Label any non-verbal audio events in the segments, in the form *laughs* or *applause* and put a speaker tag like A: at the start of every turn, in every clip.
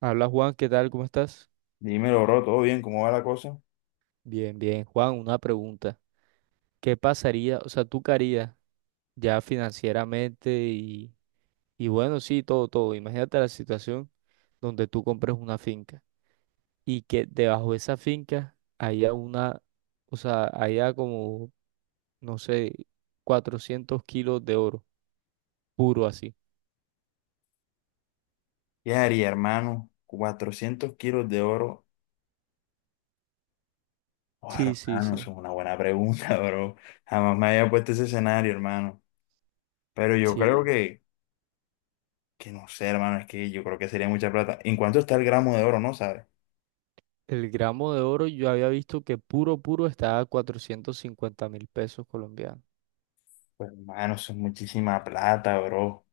A: Habla Juan, ¿qué tal? ¿Cómo estás?
B: Dímelo, bro, ¿todo bien? ¿Cómo va la cosa?
A: Bien, bien. Juan, una pregunta. ¿Qué pasaría, o sea, tú qué harías ya financieramente y bueno, sí, todo. Imagínate la situación donde tú compres una finca y que debajo de esa finca haya una, o sea, haya como, no sé, 400 kilos de oro, puro así.
B: ¿Qué haría, hermano? 400 kilos de oro. Oh,
A: Sí, sí,
B: hermano, eso
A: sí.
B: es una buena pregunta, *laughs* bro. Jamás me había puesto ese escenario, hermano. Pero yo creo
A: Sí.
B: que, no sé, hermano, es que yo creo que sería mucha plata. ¿En cuánto está el gramo de oro, no sabes?
A: El gramo de oro yo había visto que puro estaba a 450 mil pesos colombianos.
B: Pues, hermano, eso es muchísima plata, bro.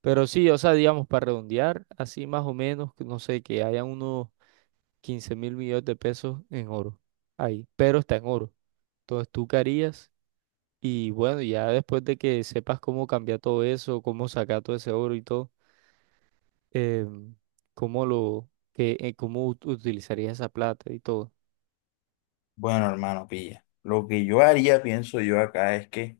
A: Pero sí, o sea, digamos, para redondear, así más o menos, que no sé, que haya unos 15.000.000.000 de pesos en oro ahí, pero está en oro. Entonces tú qué harías y bueno, ya después de que sepas cómo cambiar todo eso, cómo sacar todo ese oro y todo, em, cómo lo, que, cómo utilizarías esa plata y todo.
B: Bueno, hermano, pilla. Lo que yo haría, pienso yo acá, es que,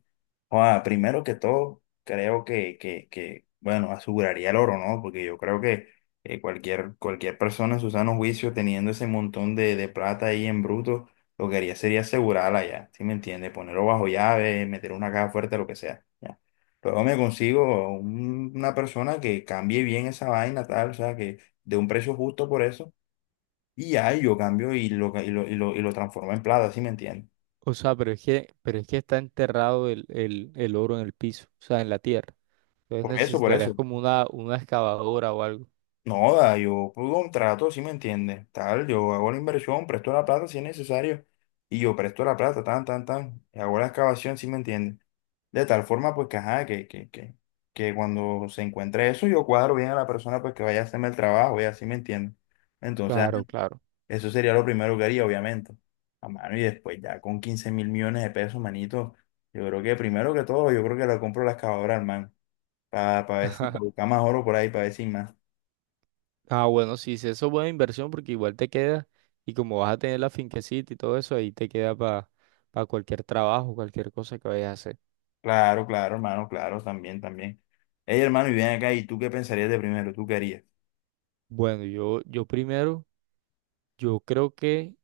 B: joda, primero que todo, creo que bueno, aseguraría el oro, ¿no? Porque yo creo que cualquier persona en su sano juicio, teniendo ese montón de plata ahí en bruto, lo que haría sería asegurarla ya, ¿sí me entiende? Ponerlo bajo llave, meter una caja fuerte, lo que sea, ya. Luego me consigo una persona que cambie bien esa vaina, tal, o sea, que de un precio justo por eso y ya y yo cambio y lo, ca- y lo, y lo, y lo transformo en plata, ¿sí me entiendes?
A: O sea, pero es que está enterrado el oro en el piso, o sea, en la tierra. Entonces
B: Por eso, por
A: necesitarías
B: eso.
A: como una excavadora o algo.
B: No, da, yo por contrato, ¿sí me entiendes? Tal, yo hago la inversión, presto la plata si es necesario. Y yo presto la plata, tan, tan, tan, y hago la excavación, ¿sí me entiendes? De tal forma, pues, que, ajá, que cuando se encuentre eso, yo cuadro bien a la persona, pues, que vaya a hacerme el trabajo, ya, ¿sí me entiendes? Entonces,
A: Claro, claro.
B: eso sería lo primero que haría, obviamente. A mano y después ya con 15.000 millones de pesos, manito. Yo creo que primero que todo, yo creo que le compro la excavadora al man. Para ver si, pa buscar más oro por ahí, para ver si hay más.
A: Ah, bueno, sí, sí, eso es buena inversión porque igual te queda y como vas a tener la finquecita y todo eso, ahí te queda para cualquier trabajo, cualquier cosa que vayas a hacer.
B: Claro, claro, hermano, claro, también, también. Ey, hermano, y ven acá, ¿y tú qué pensarías de primero? ¿Tú qué harías?
A: Bueno, yo primero, yo creo que,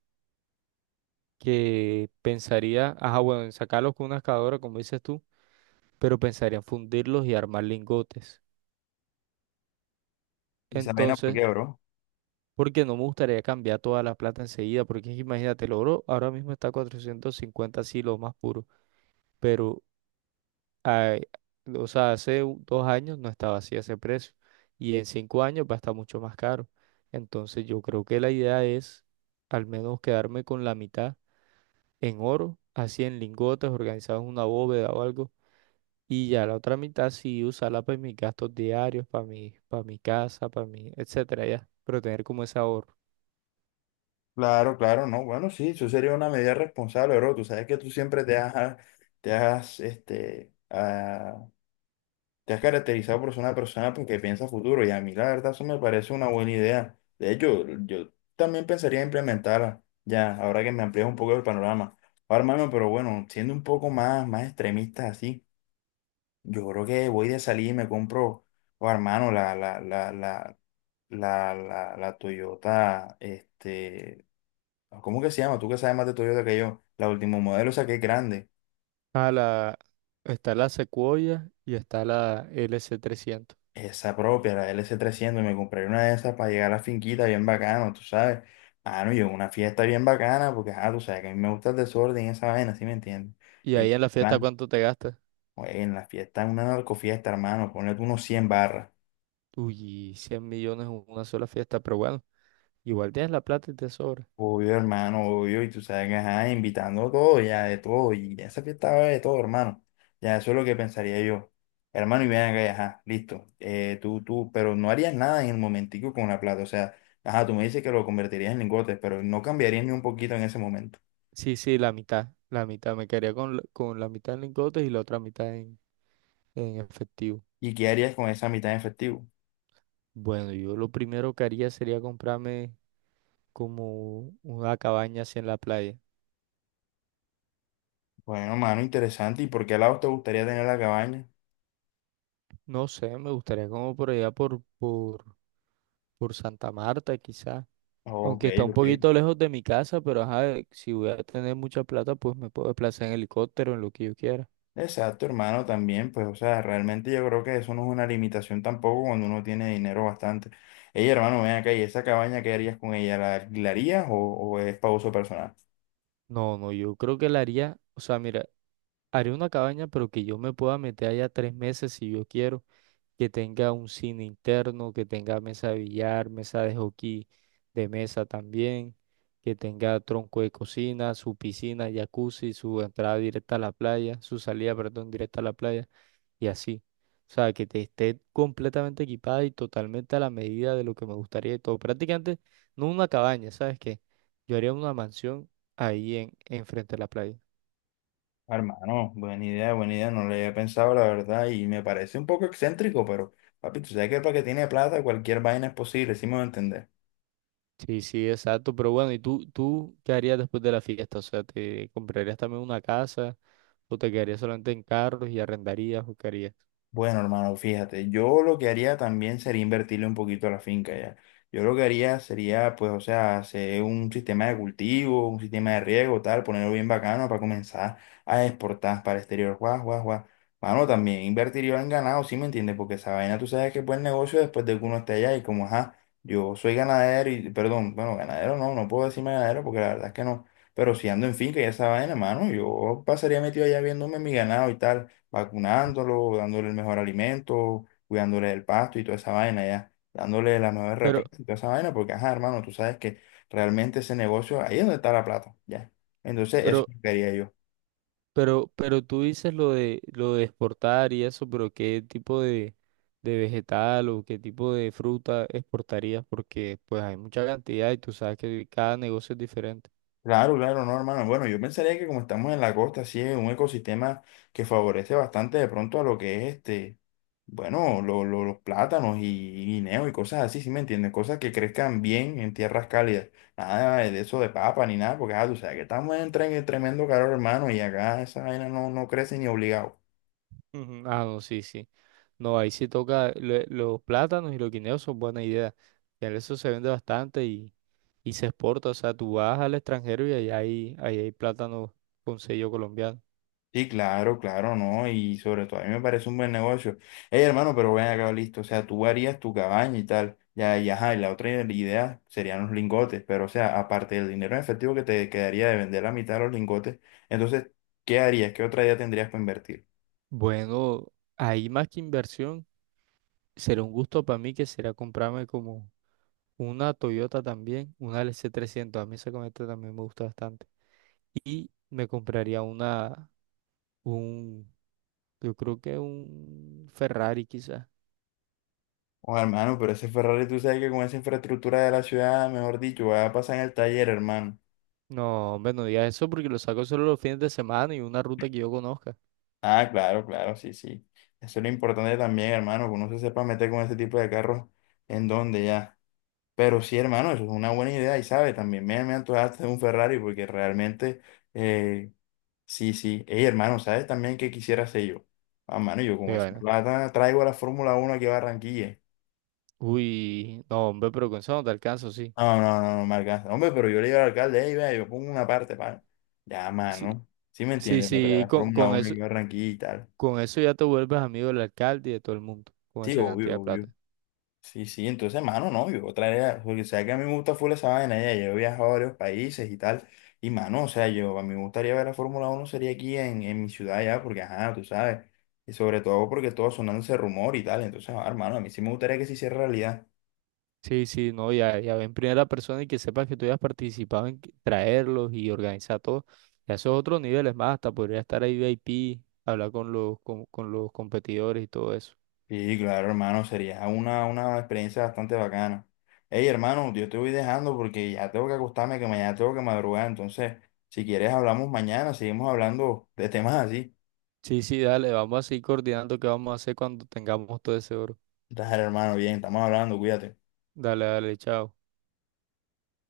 A: pensaría, ajá, bueno, en sacarlos con una excavadora, como dices tú, pero pensaría en fundirlos y armar lingotes.
B: ¿Y esa vaina por
A: Entonces,
B: qué, bro?
A: porque no me gustaría cambiar toda la plata enseguida, porque es que imagínate, el oro ahora mismo está a 450 así, lo más puro, pero ah, o sea, hace 2 años no estaba así ese precio y en 5 años va a estar mucho más caro. Entonces yo creo que la idea es al menos quedarme con la mitad en oro, así en lingotes, organizados en una bóveda o algo, y ya la otra mitad sí usarla para mis gastos diarios, para mi casa, para mi, etcétera, ya, pero tener como ese ahorro.
B: Claro, claro, no. Bueno, sí, eso sería una medida responsable, bro. Tú sabes que tú siempre te has, este, te has caracterizado por ser una persona porque piensa futuro y a mí la verdad eso me parece una buena idea. De hecho, yo también pensaría implementarla ya, ahora que me amplías un poco el panorama. Ahora, hermano, pero bueno, siendo un poco más extremista así, yo creo que voy de salir y me compro, oh, hermano, la Toyota, ¿cómo que se llama? Tú que sabes más de Toyota que yo, la último modelo, o sea, que es grande.
A: A la, está la Sequoia y está la LC 300.
B: Esa propia, la LC300, me compré una de esas para llegar a la finquita bien bacano, tú sabes. Ah, no, yo en una fiesta bien bacana, porque, ah, tú sabes que a mí me gusta el desorden y esa vaina, ¿sí me entiendes?
A: Y
B: Y,
A: ahí en la fiesta,
B: plan,
A: ¿cuánto te gastas?
B: oye, en la fiesta, una narcofiesta, hermano, ponle tú unos 100 barras.
A: Uy, 100.000.000 en una sola fiesta, pero bueno, igual tienes la plata y te sobra.
B: Obvio, hermano, obvio, y tú sabes que, ajá, invitando a todo, ya de todo, y esa fiesta va a haber de todo, hermano. Ya eso es lo que pensaría yo. Hermano, y ven acá, y ajá, listo. Tú, pero no harías nada en el momentico con la plata, o sea, ajá, tú me dices que lo convertirías en lingotes, pero no cambiarías ni un poquito en ese momento.
A: Sí, sí, la mitad. Me quedaría con, con la mitad en lingotes y la otra mitad en efectivo.
B: ¿Y qué harías con esa mitad en efectivo?
A: Bueno, yo lo primero que haría sería comprarme como una cabaña así en la playa.
B: Bueno, hermano, interesante, ¿y por qué lado te gustaría tener la cabaña?
A: No sé, me gustaría como por allá por Santa Marta quizás.
B: Ok,
A: Aunque está un
B: ok.
A: poquito lejos de mi casa, pero ajá, si voy a tener mucha plata, pues me puedo desplazar en helicóptero, en lo que yo quiera.
B: Exacto, hermano, también, pues, o sea, realmente yo creo que eso no es una limitación tampoco cuando uno tiene dinero bastante. Ey, hermano, ven acá, ¿y esa cabaña qué harías con ella? ¿La alquilarías o es para uso personal?
A: No, no, yo creo que la haría, o sea, mira. Haré una cabaña, pero que yo me pueda meter allá 3 meses si yo quiero, que tenga un cine interno, que tenga mesa de billar, mesa de hockey de mesa también, que tenga tronco de cocina, su piscina, jacuzzi, su entrada directa a la playa, su salida, perdón, directa a la playa y así. O sea, que te esté completamente equipada y totalmente a la medida de lo que me gustaría y todo. Prácticamente no una cabaña, ¿sabes qué? Yo haría una mansión ahí en, enfrente de la playa.
B: Hermano, buena idea, no lo había pensado, la verdad, y me parece un poco excéntrico, pero, papi, tú sabes que para que tiene plata cualquier vaina es posible, sí me voy a entender.
A: Sí, sí, exacto. Pero bueno, ¿y tú qué harías después de la fiesta? O sea, ¿te comprarías también una casa o te quedarías solamente en carros y arrendarías o qué harías?
B: Bueno, hermano, fíjate, yo lo que haría también sería invertirle un poquito a la finca ya. Yo lo que haría sería, pues, o sea, hacer un sistema de cultivo, un sistema de riego, tal, ponerlo bien bacano para comenzar a exportar para el exterior. Guau, guau, guau. Mano, también invertiría en ganado, ¿sí me entiendes? Porque esa vaina tú sabes que es buen negocio después de que uno esté allá y como, ajá, yo soy ganadero y, perdón, bueno, ganadero no, no puedo decirme ganadero porque la verdad es que no. Pero si ando en finca y esa vaina, mano, yo pasaría metido allá viéndome mi ganado y tal vacunándolo, dándole el mejor alimento, cuidándole del pasto y toda esa vaina, ya, dándole las mejores
A: Pero,
B: represas y toda esa vaina, porque, ajá, hermano, tú sabes que realmente ese negocio, ahí es donde está la plata, ya. Entonces, eso es
A: pero,
B: lo que quería yo.
A: pero tú dices lo de exportar y eso, pero ¿qué tipo de vegetal o qué tipo de fruta exportarías? Porque pues hay mucha cantidad y tú sabes que cada negocio es diferente.
B: Claro, claro, no, hermano. Bueno, yo pensaría que como estamos en la costa, sí es un ecosistema que favorece bastante de pronto a lo que es este, bueno, los plátanos y guineos y cosas así, ¿sí me entiendes? Cosas que crezcan bien en tierras cálidas. Nada de eso de papa ni nada, porque ah, tú sabes que estamos en tremendo calor, hermano, y acá esa vaina no, no crece ni obligado.
A: Ujú. Ah, no, sí, sí. No, ahí sí toca los plátanos y los guineos son buena idea. Ya eso se vende bastante y se exporta. O sea, tú vas al extranjero y ahí hay plátano con sello colombiano.
B: Sí, claro, claro, ¿no? Y sobre todo a mí me parece un buen negocio. Hey, hermano, pero ven acá, listo. O sea, tú harías tu cabaña y tal. Ya, ya, ajá, y la otra idea serían los lingotes. Pero, o sea, aparte del dinero en efectivo que te quedaría de vender la mitad de los lingotes, entonces, ¿qué harías? ¿Qué otra idea tendrías para invertir?
A: Bueno, ahí más que inversión, será un gusto para mí que será comprarme como una Toyota también, una LC 300. A mí esa camioneta también me gusta bastante. Y me compraría un, yo creo que un Ferrari quizás.
B: Oh, hermano, pero ese Ferrari, tú sabes que con esa infraestructura de la ciudad, mejor dicho, va a pasar en el taller, hermano.
A: No, hombre, no digas eso porque lo saco solo los fines de semana y una ruta que yo conozca.
B: Ah, claro, claro, sí, sí. Eso es lo importante también, hermano, que uno se sepa meter con ese tipo de carros en donde ya. Pero sí, hermano, eso es una buena idea y sabe, también me antojaste de un Ferrari porque realmente, eh, sí, sí. Ey, hermano, ¿sabes también qué quisiera hacer yo? Ah, mano, yo con
A: Qué
B: esa
A: vaina.
B: plata traigo la Fórmula Uno aquí a Barranquilla.
A: Uy, no, hombre, pero con eso no te alcanzo, sí.
B: No, no, no, no me alcanza. Hombre, pero yo le digo al alcalde, ey, vea, yo pongo una parte para... Ya,
A: Sí,
B: mano, sí me
A: sí,
B: entiendes, para traer
A: sí,
B: la Fórmula
A: con
B: Uno
A: eso.
B: aquí a Barranquilla y tal.
A: Con eso ya te vuelves amigo del alcalde y de todo el mundo, con
B: Sí,
A: esa cantidad
B: obvio,
A: de
B: obvio.
A: plata.
B: Sí, sí, entonces, mano no, yo traería, porque sabes que a mí me gusta full esa vaina, ya, yo he viajado a varios países y tal, y mano, o sea, yo, a mí me gustaría ver la Fórmula uno sería aquí en mi ciudad ya, porque ajá, tú sabes, y sobre todo porque todo sonando ese rumor y tal, entonces, ah, hermano, a mí sí me gustaría que se hiciera realidad.
A: Sí, sí, no, ya, ya ven primera persona y que sepas que tú hayas participado en traerlos y organizar todo. Ya esos otros niveles más, hasta podría estar ahí VIP, hablar con los, con los competidores y todo eso.
B: Sí, claro, hermano, sería una experiencia bastante bacana. Hey, hermano, yo te voy dejando porque ya tengo que acostarme, que mañana tengo que madrugar, entonces, si quieres hablamos mañana, seguimos hablando de temas así.
A: Sí, sí, dale, vamos a seguir coordinando qué vamos a hacer cuando tengamos todo ese oro.
B: Dale, hermano, bien, estamos hablando, cuídate.
A: Dale, dale, chao.